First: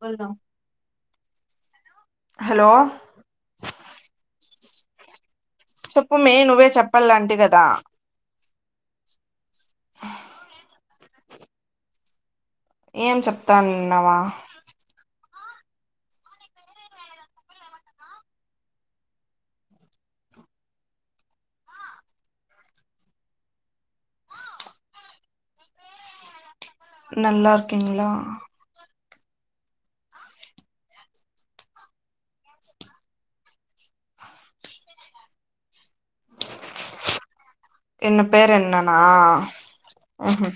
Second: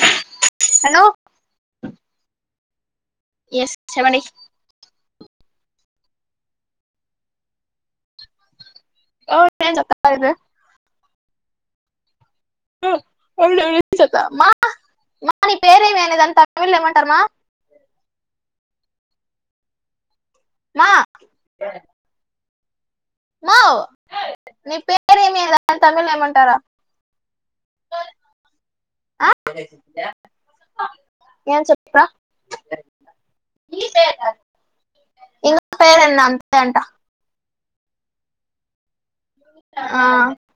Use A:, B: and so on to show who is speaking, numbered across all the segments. A: [inaudible]
B: Hello
A: hello
B: yes చేపండి
A: చెప్పు మే నువ్వే చెప్పల్లాంటి కదా
B: ఓ [inaudible]
A: ఏం
B: ఓ, నేను
A: చెప్తానున్నావా
B: చెప్తా మా మా నీ పేరే ఏమి అని [inaudible] తమిళ్ ఏమంటారమా మా మావ్ నీ పేర ఏమీ ఆయన తమిళలో ఏమంటారు
A: నల్ [unintelligible]
B: ఆహ్ [inaudible] ఏం చేపావ్ ఇం పేరన్న అంతే అంట
A: ఎన్న పేరు ఎన్ననా
B: ఆ,
A: ఉహు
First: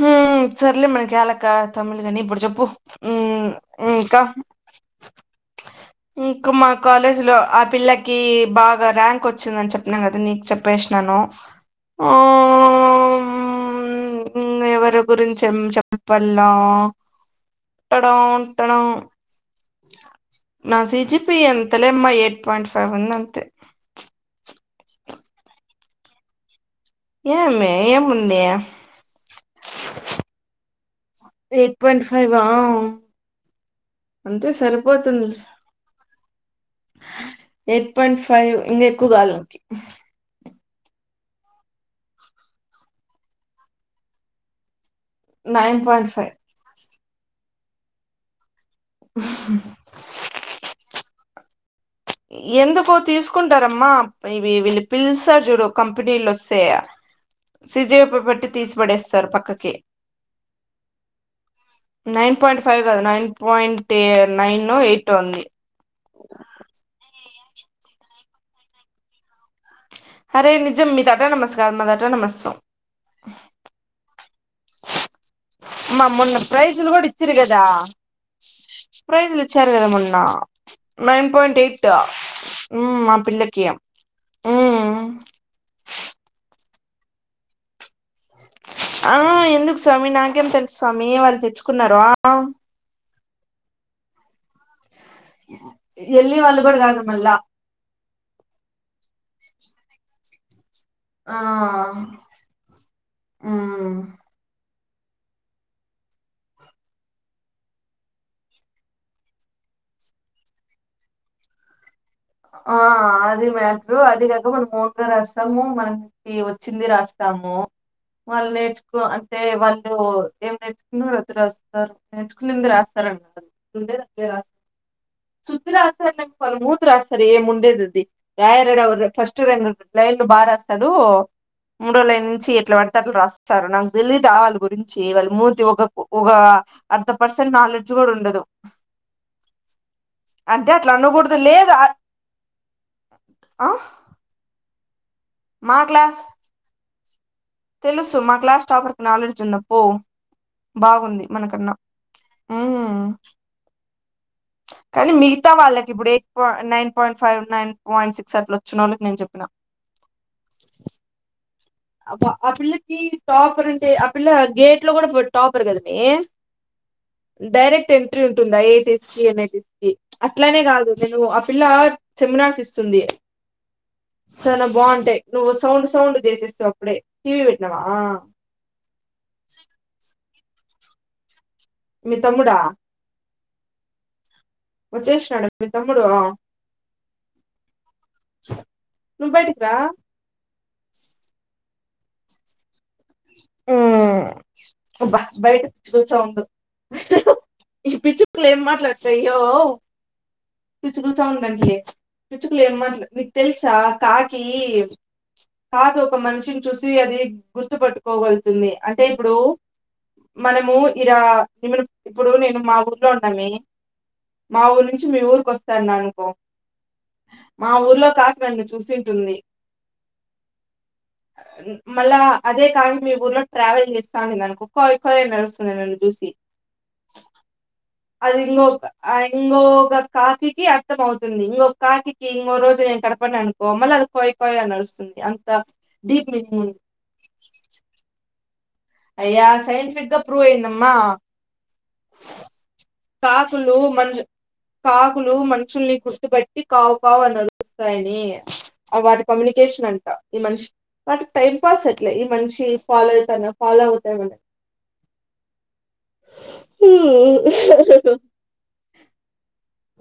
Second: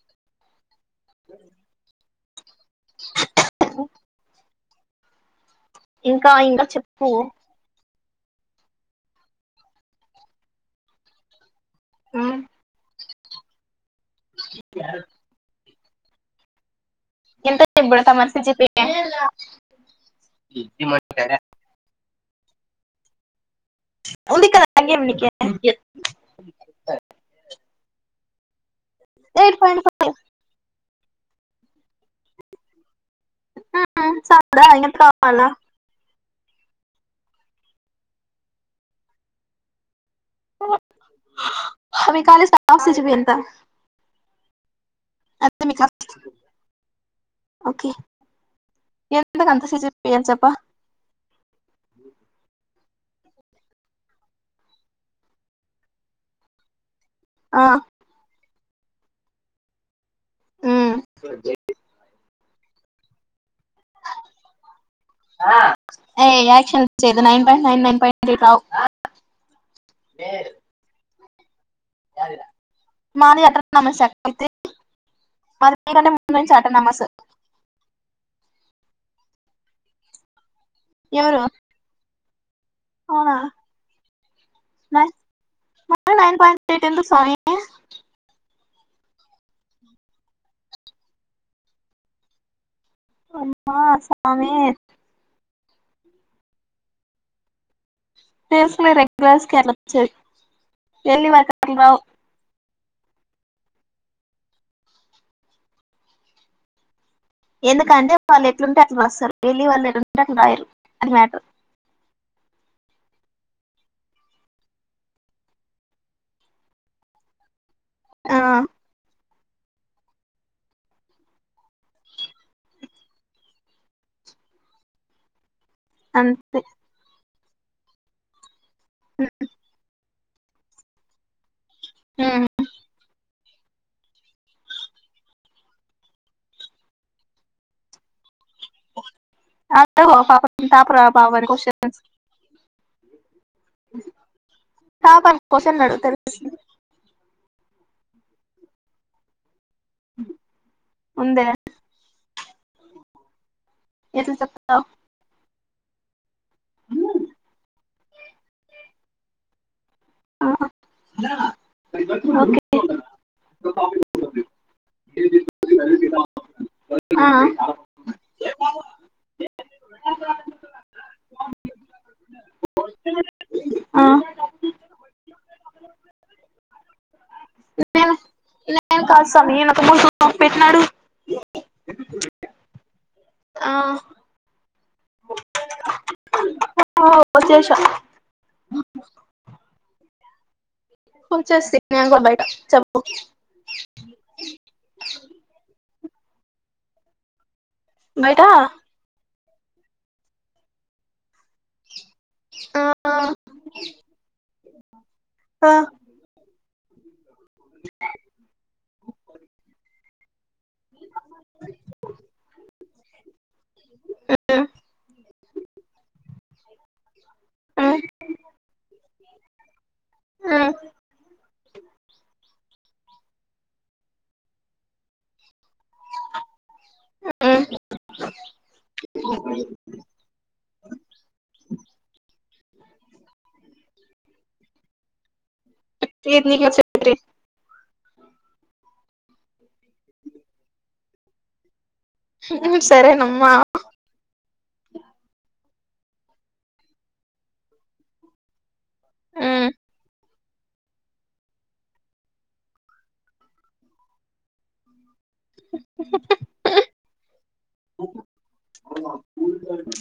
A: హ సర్లే మరి కాలక తమిళ గని ఇప్పుడు చెప్పు ఉ ఇకా ఇంకా మా కాలేజీ లో ఆ పిల్ల కి బాగా ర్యాంక్ వచ్చిందని చెప్పినను కదా నీకు చెప్పేసినాను ఆ
B: ఉమ్,
A: ఎవర గురించెం ఏం చెప్పల్ల
B: ఎంత [inaudible] తమరు సి జి పి
A: నా సిజిపి ఎంతలేమ్మా ఎయిట్ పాయింట్ ఫైవ్ ఉంది అంతే
B: నాకేం నీకే ఇయ్యొద్దు
A: ఏమి ఏముందుంది
B: ఎయిట్ పాయింట్
A: ఎయిట్ పాయింట్ ఫైవా
B: ఫైవ్
A: అంతే
B: సాదా ఎంత
A: సరిపోతుంది.
B: కావాలా
A: ఎయిట్ పాయింట్ ఫైవ్ ఇంకా ఎక్కువ కాలు
B: అ మీ కాల సాచ్చవి ఎంత అ మీ
A: నైన్
B: కా
A: పాయింట్ ఫైవ్
B: ఓకే ఎంతకు అంత స అం చెప్ప
A: ఎందుకో తీసుకుంటారమ్మా ఇవి వీళ్లు పిలుస్తారు చూడు కంపెనీలు వస్తే
B: ఆ,
A: సిజయప్పు పెట్టి తీసి పడేస్తారు పక్కకి. నైన్ పాయింట్ ఫైవ్ కాదు నైన్ పాయింటే నైనో, ఎయిటో ఉంది.
B: ఏ యాక్షన్ చేయొద్దు. Nine point nine nine point తీ కావు
A: అరే నిజం మీ తాటా నమస్కారం మా తాటా నమస్సో
B: మాది అటనమస్ అయితే మాది
A: మా
B: మీకంటే
A: మొన్న
B: ముందు నుంచి
A: ప్రైజులు
B: అటనమస్
A: కూడా ఇచ్చిరి కదా. ప్రైజలు ఇచ్చారు కద మొన్నా నైన్
B: ఎవరు
A: పోయింట్ ఎయిట్ ఉమ్ మా
B: అవునా
A: పిల్లకి
B: నైన్ మొత్తం నైన్ పాయింట్ ఎయిట్ ఎందుకు సాయి కి
A: ఆ ఎందుకు స్వామి నాకేం తెలుసు స్వామి వాళ్ళు తెచ్చుకున్నారో
B: అమ్మ సామె
A: ఎళ్ళి వాళ్ళు కూడా కాదుమల్లా
B: [unintelligible]
A: ఆ
B: ఎందుకంటే వాళ్ళు ఎట్లుంటే అట్లా రస్తారు. వెళ్లి వాళ్ళు ఎట్లుంటే అట్లా రాయరు అది మ్యాటర్
A: ఆ అది మ్యాటర్ అది కాక మనం ఓన్గా రాస్తాము. మనకి వచ్చింది రాస్తాం. తమ్మో వాళ్ళు నేర్చుకో అన్ తే వాళ్ళు ఏం నేర్చుకున్న వత్తిరస్తారు నేర్చుకునేందు రాస్తారన్నమాట. ఉండేద ఏ రాస్ సుద్ రాస్తారు అంటండీ వాళ్ళ
B: అంతే
A: మూతు రస్తారు ఏం ఉండేది అది యరెడవరు ఫస్ట్ రెండు రంల బాగా రాస్తాడు మూడు రోజుల నుంచి ఎట్లా పడితే అట్ల రాస్తాడు. సరే నాకు తెలీదా ఆళ్ళ గురించి వాళ్ళ మూతి ఒక ఒక అర్ధ పర్సెంట్ నాలెడ్జ్ కూడా ఉండదు. అంటే అట్లా అనకూడదు లేదు
B: [unintelligible]
A: ఆ
B: పాపని
A: మా
B: కోసన్లు అడుగుతారు
A: క్లాస్
B: తెలుసా
A: తెలుసు మా క్లాస్ టాపర్ కి నాలెడ్జ్ ఉందప్పో బాగుంది
B: ముందే
A: మనకన్నా. ఆహ
B: ఎటు నుంచి వస్ వస్తవ్
A: అంత వాళ్ళకి ఇప్పుడు ఎయిట్ పా nine point five, nine point six అట్లా వచ్చిన వాళ్ళకి నేను చెప్పిన
B: ఆ
A: అపో ఆ పిల్లకి టాపర్ అంటే ఆ పిల్ల గేట్ లో కూడా టాపర్ కద మె
B: ఓ
A: డైరెక్ట్ ఎంట్రీ ఉంటుందా ఏటీస్ కి, నైన్టిస్ కి అట్లానే కాదు నేను అప్ పిల్ల సెమినార్స్ ఇస్తుంది
B: ఆ
A: చాలా బావుంటాయి. నువ్వు సౌండ్ సౌండ్ చేసేస్త అప్పుడే టీవీ పెట్టినావా
B: నేను నేను కాస్ సామి నేను ఒక మం పెట్టినాడు
A: మీ తమ్ముడా
B: ఆ
A: వచ్చేసినాడ మీ తమ్ముడు
B: ఓ వచ్చేసా
A: నువ్వు బయిటికిరా
B: వచ్చేస్తా నేను కూడా బయట చెప్ప
A: ఉమ్ అబ్బా బయట చూస ఉండ ఈ
B: బయట
A: పిచ్చుకులు
B: ఆ
A: ఏం మాట్లాడతాయ్యో పిచ్చుకు సౌండ్ ఉందండి. పిచుకులు ఏ మాట్ మీకు తెలుసా కాకి
B: ఆ,
A: కాకి ఒక మనిషిని చూసి అది జతుంది అంటే ఇప్పుడు మనము ఇడ ఎమన్నా ఇప్పుడు నేను మా ఊర్లో ఉన్నామె మా ఊరు నుంచి మీ ఊరుకొస్తాన అన్నాననుకో మా
B: ఉమ్,
A: ఊర్లో కాకి నన్ను చూసింటుంది.
B: ఉమ్,
A: మళ అదే కా మీ ఊర్లో ట్రావెలింగ్ చేస్తా అనింది అనుకో కొయయ్ కొయయ్ అని అరుస్తుంది నన్ను చూసి
B: ఆ
A: అది ఇంకొక ఇంకొక కాకి అర్థం అవుతుంది ఇంకొక కాకి ఇంగో రోజు నేను కనపడిన అనుకో మళ్ళీ అది కోయ్ కోయ్ అని అరుస్తుంది అంత డీప్
B: ఇది నీకు
A: [unintelligible]
B: చెప్పి
A: అయ్యా సైన్ంటిఫికగా ప్ర్రూవ్ అయ్యందమ్మా.
B: సరేనమ్మా
A: కాకులు మనుష్ కాకులు మనుషుల్ని గుర్తుబట్టి కావు కావు అని అరుస్తాయి వాటి
B: ఉమ్.
A: కమ్యూనికేషన్ అంట ఈ మనిషి వాటికి టైం పాస్ ఎట్లే ఈ మనిషి ఫాలో అవుతున్నా ఫాలో అవుతాన్నా. హ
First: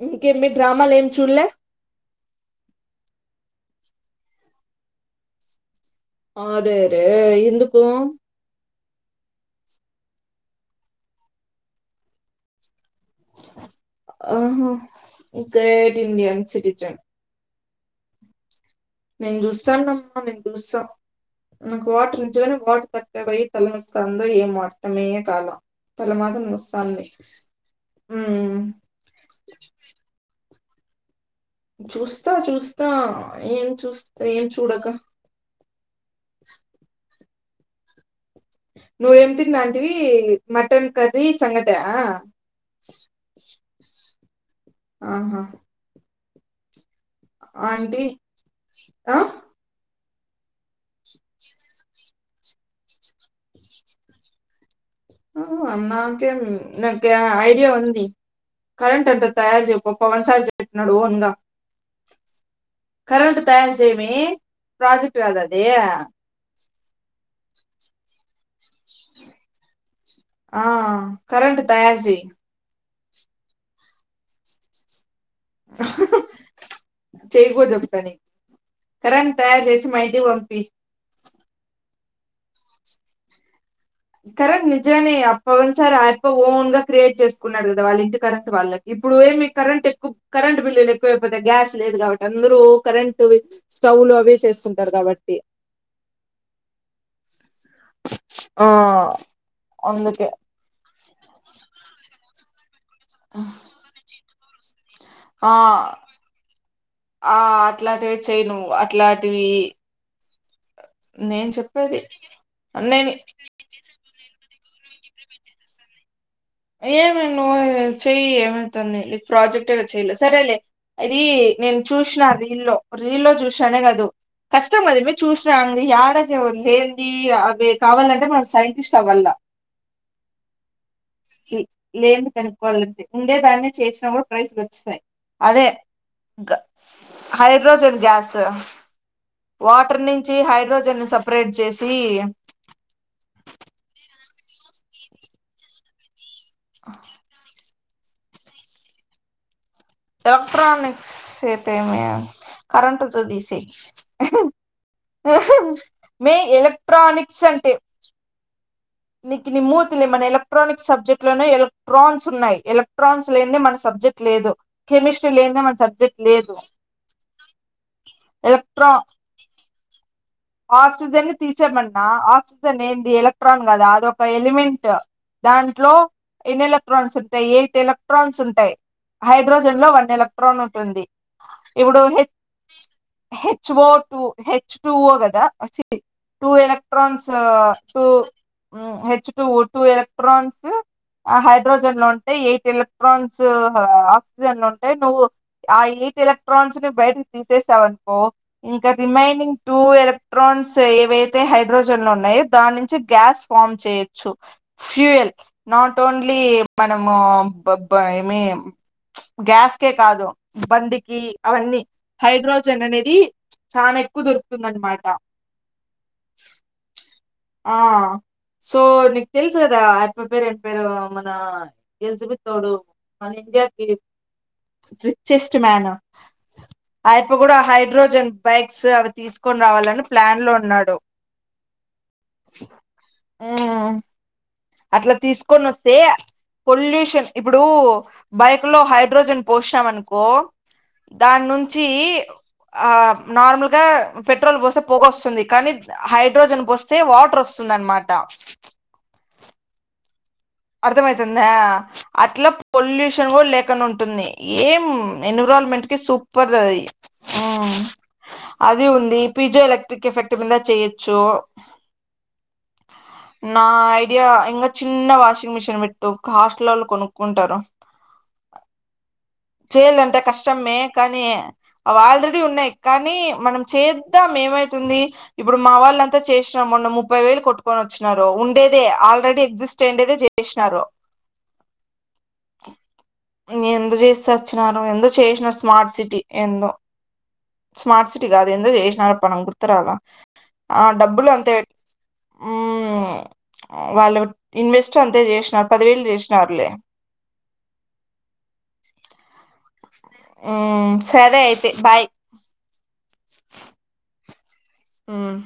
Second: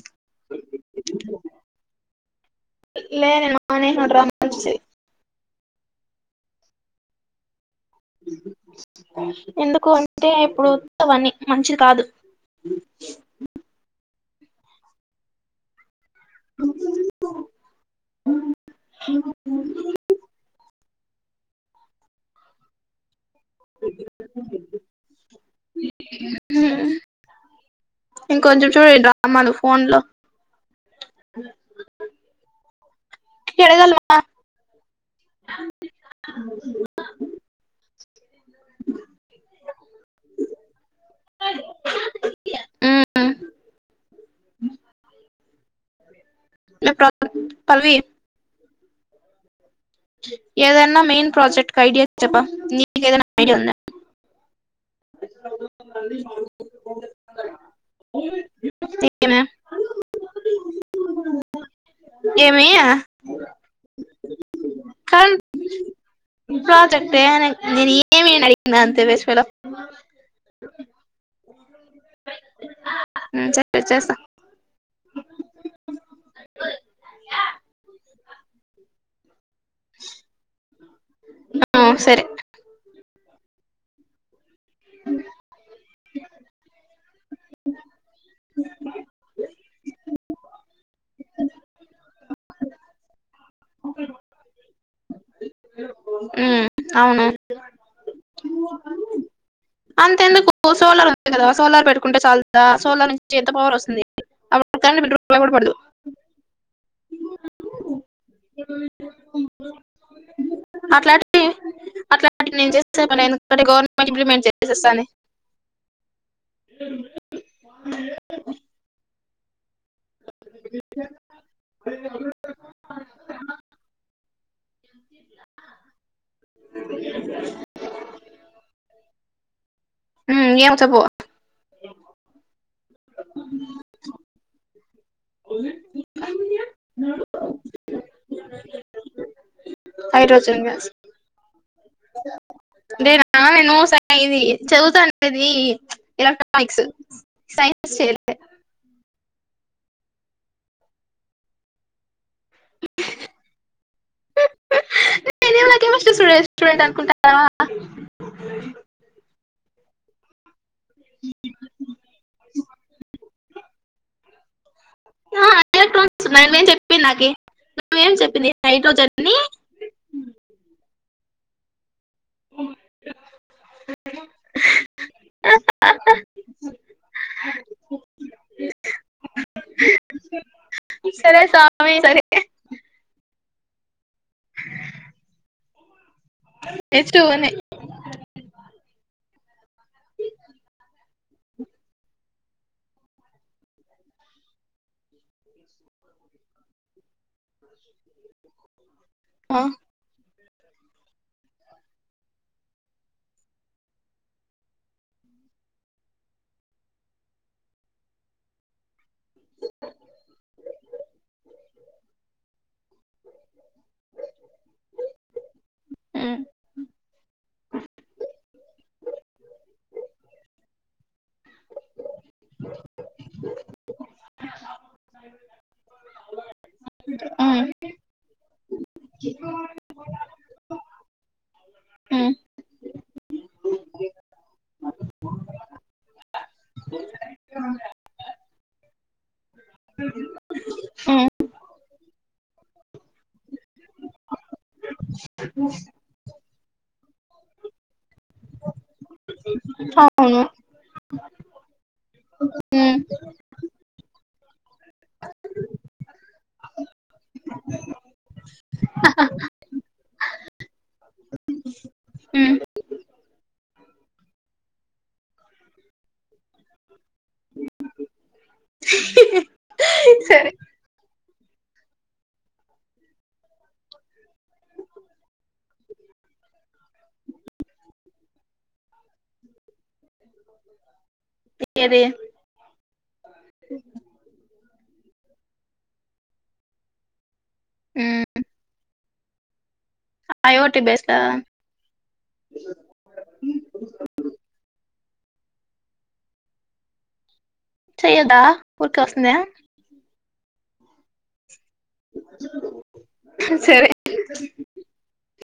A: ఇంకేమి డ్రామాలు ఏం చూలే
B: అనే ఆ డ్రామాలు చులే
A: ఆ రే రే ఎందుకు
B: ఎందుకు అంటే ఇప్పుడు అవని మంచిది కాదు.
A: ఆహ గ్రేట్ ఇడియన్ సిటీజన్ నేను చూసానమ్మ నేన్ చూసా నాకు వాటర్ ఈచేదానికి వాటర్ తగ్గి పోయి తల నోస్తాందో ఏమో అర్థమే కాల తలమాత్రం
B: ఉమ్.
A: నోస్తాంది.
B: ఇంకొంచెం చూడు ఈ డ్రామాలు ఫోన్ లో
A: చూస్తా చూస్తా ఏం
B: ఎడగలమా
A: చూస్తా ఏం చూడక నువ్వేం తిన్న అంటివి మటన్ కర్రి సంగట ఆ
B: ఆ
A: ఆహా
B: నాక
A: ఆంటీ అ
B: ఏదన్నా మెయిన్ ప్రాజెక్ట్ ఐడియా చేప్ప నీకేదన్న ఐడియా ఉందా
A: అ నాకెం నాక్యా ఐడియా ఉంది. కరెంట్ అంత
B: ఏమే
A: తయారు చేయపో పవన్ సార్ చెప్పినడు ఓన్గా
B: ఏమి
A: కరెంట్ తయారు చేయి అమ్మి ప్రాజెక్ట్ కాదా అది.
B: ఇంకా చెప్పే నేను ఏమి అని అడిగిన అంతే వేస్ట్ పెల్లో
A: తయారుచేయి
B: సరే చేస్తా
A: చేయకు చెప్తా నీకు కరెంట్ తయారు చేసి మాఇంటికి పంపి
B: ఆ సరే
A: కరెంట్ నిజనే పోయినసారి అయ్యప్ప ఓన్గా. క్రియేట్ చేసుకున్నాడు కదా వాళ్ళ ఇంటి కరెంట్ వాళ్లకి ఇప్పుడు ఏమి కరెంట్ ఎక్కు కరెంట్ బిల్లు ఎక్కువ అయిపోతాయి గ్యాస్ లే లేద్ గాబట్టి అందరూ ఓ కరెంటు స్టవ్ లు అవి చేసుకుంటారు కాబట్టి
B: ఉమ్ అవును
A: ఆ
B: అంత
A: అందుకే
B: ఎందుకు సోలార్ ఉంద్ కదా సోలార్ పెట్టుకుంటే చాలుదా సోలార్ నుంచి ఎంత పవర్ వస్తుంది అప్ డ్ కరెంటు బిల్ రూప్ రూపాయి కూడా
A: ఆ
B: పడదు
A: ఆ అట్లాంటివి చెయ్ ను అట్లాంటివి
B: అట్లాంటివి
A: నేను చెప్పేది
B: అట్లాంటి నే చేసే
A: నేను
B: పనే ప్రతి గోర్ మెంట్ ఇంప్లిమెంట్ చే తీసేస్తాంది
A: ఏమే నువ్ చెయి ఏమయితాంది ఈ ప్రాజె టు చెయలే సరేలే ఇది నేన్ చూశ్ నా రీల్లో రీల్లో చూశా అనే గాదో కష్టం అది వే చూశ్ నా అంది యాడ శేవ్ లేంది అవి కావాలంటే మనం సైంటిస్ట్ అవ్వల్ల
B: హ్మ్ ఏమ్ వచా బో [unintelligible]
A: లేన్ ది కనుకోవాలంటే ఉండే దాన్ని చేసినా కూడా ప్రైజ్ లోశ్ స్తాయి అదే గ హైడ్రోజన్ గ్యాసు వాటర్ నుంచి హైడ్రోజన్ నీ సప్ రేట్ జేసి
B: నేనా ఆ నెను సై అవి చౌవుతం ఇది ఎల క్ట్రా నిక్స్ సైన్స్ చేయి లే
A: ఎలెక్ట్రనిక్స్ సేస్తే ఏమి కరెంట్ తో తీసై
B: నేనేం నా కెమిస్ట్రీ
A: మే
B: స్టూడెంట్ స్టూడెంట్
A: ఎలక్ట్రానిక్స్
B: అనుకుంటావా
A: అంటే నికిని మూతిని మన్ ఎలా క్ [unintelligible] ట్రానిక్స్ సబ్జెక్ట్ లోనే ఎలక్ట్రాన్స్ ఉన్నాయి ఎలక్ట్రాన్స్ లేన్ దే మన సబ్ జెక్ట్ లేదు కెమిస్ట్రీ లేన్ దే మన్ సబ్ జెక్ట్ లేదు
B: నువ్ ఎమ్ చెప్పింది
A: ఎలక్ట్రా
B: హైడ్రోజన్ నీ
A: ఆక్సిజన్ తీసేమన్నా ఆక్సిజన్ ఏంది ఎలక్ట్రాన్ కదా అదొ ఒక ఎలిమెంట్ దాంట్లో ఎన్ ఎలక్ట్రాన్స్ ఉంటాయి ఎయిట్ ఎలక్ట్రాన్స్ ఉంటాయి హైడ్రోజన్ లో వన్ ఎలక్ట్రాన్ ఉంటుంది
B: సామే
A: ఇప్పుడు H
B: సరికే [unintelligible]
A: H O two H two O గ గా ఆ చీ టూ
B: హెచ్ టూ
A: ఎలక్ట్రన్స్
B: అని
A: టూ హ్మ్ H two O two two electrons డూ ఆ హ హైడ్రోజన్ లో ఉంటాయి ఎయిట్ ఎలక్ట్రాన్స్ హళ ఆక్సిజీయన్స్ లో ఉంటాయి నువ్వు ఆ ఎయిట్ ఎలక్ట్రాన్స్ ని బయట్ కి తీసే సావ్ అనుకో ఇంకా రిమైనింగ్
B: ఆ,
A: టూ ఎలా క్ ట్రాన్స్ ఏయవేతే హైడ్రోజన్ లో ఉన్నాయో దాని నుంచి గ్యాస్ ఫామ్ చేయొచ్చు ఫూయల్ నాట్ ఓన్లీ మనము బ్బ బ్బా ఏమి చ్ గ్యాస్ కే కాదు బండికి అవన్నీ హైడ్రోజన్ అనేది చానా ఎక్కు దొరుకుతుంద్ అన్ మాట
B: ఉమ్,
A: ఆ సో నీకు తెలుసు కదా ఆపెపె పేరేమ్ పేరు మన ఎల్ జబేతోడు అని ఇండియాకి రీచెస్ట్ మ్యాను ఆ యప్ప కూడా
B: ఉమ్,
A: హైడ్రోజన్ బైక్స్ అవి తీసుకొన్ రావాలని ప్లాన్ లో ఉన్నాడు
B: ఉమ్,
A: ఊమ్ అట్లా తీసుకొన్ నోస్తే పొల్యూషన్ ఇప్పుడు బైక్ లో హైడ్రోజన్ పోషాం అనుకో
B: ఉమ్,
A: దాన్ నుంచి ఆ నార్మల్ గా పెట్రోల్ పోస్తే పోగ వస్తుంది కానీ హైడ్రోజన్ పోస్ స్తే వాట్రూర్ వొస్తుంది అన్ మాట
B: అ
A: అర్థమయితుందా అట్లా
B: ఉమ్,
A: పొల్యూషన్ కూడా లేకు న్ ఉంటుంది ఏమ్ ఎన్విరాల్ మెంట్ కీ సూపర్ అది ఉమ్మ్ అది ఉంది పీజో ఎలక్ట్రిక్ ఎఫెక్ట్ మీిద చేయొచ్చు
B: హ
A: నా ఐడియా ఇంకా చిన్న వాషింగ్ మిషిన్ పెట్టు హాస్టల్ వా కొను చేయలే అంట
B: సరే
A: కష్టమే క అవి ఆల్రెడీ ఉన్నాయి కానీ మనం చేద్దాం ఏమైతుంది ఇప్పుడు మా వాళ్ళ అంతా చేసినా మొన్న ముప్పై వేలు కొట్టుకొని వచ్చినన్నారు ఉండేదే ఆల్రెడీ ఎగ్జిస్ట్ అయిండేదే చేసినారు
B: ఏది
A: న ఎందు చేసి వచ్చిన ఎ చేసిన స్మార్ట్ సిటీ ఎందో స్మార్ట్ సిటీ కాదు ఎందో చేసినారు రాల
B: ఐఓటీ
A: ఆ
B: బేస్
A: డబ్బులు అంతే వాళ్ళ ఇన్వెస్ట్ అంతే చేసినారు పదివేళ్లు చేసినారులే
B: చెయ్యదా ఊరిక వస్తుందే
A: ఉ సరే అయితే బాయ్
B: సరే
A: మ్మ్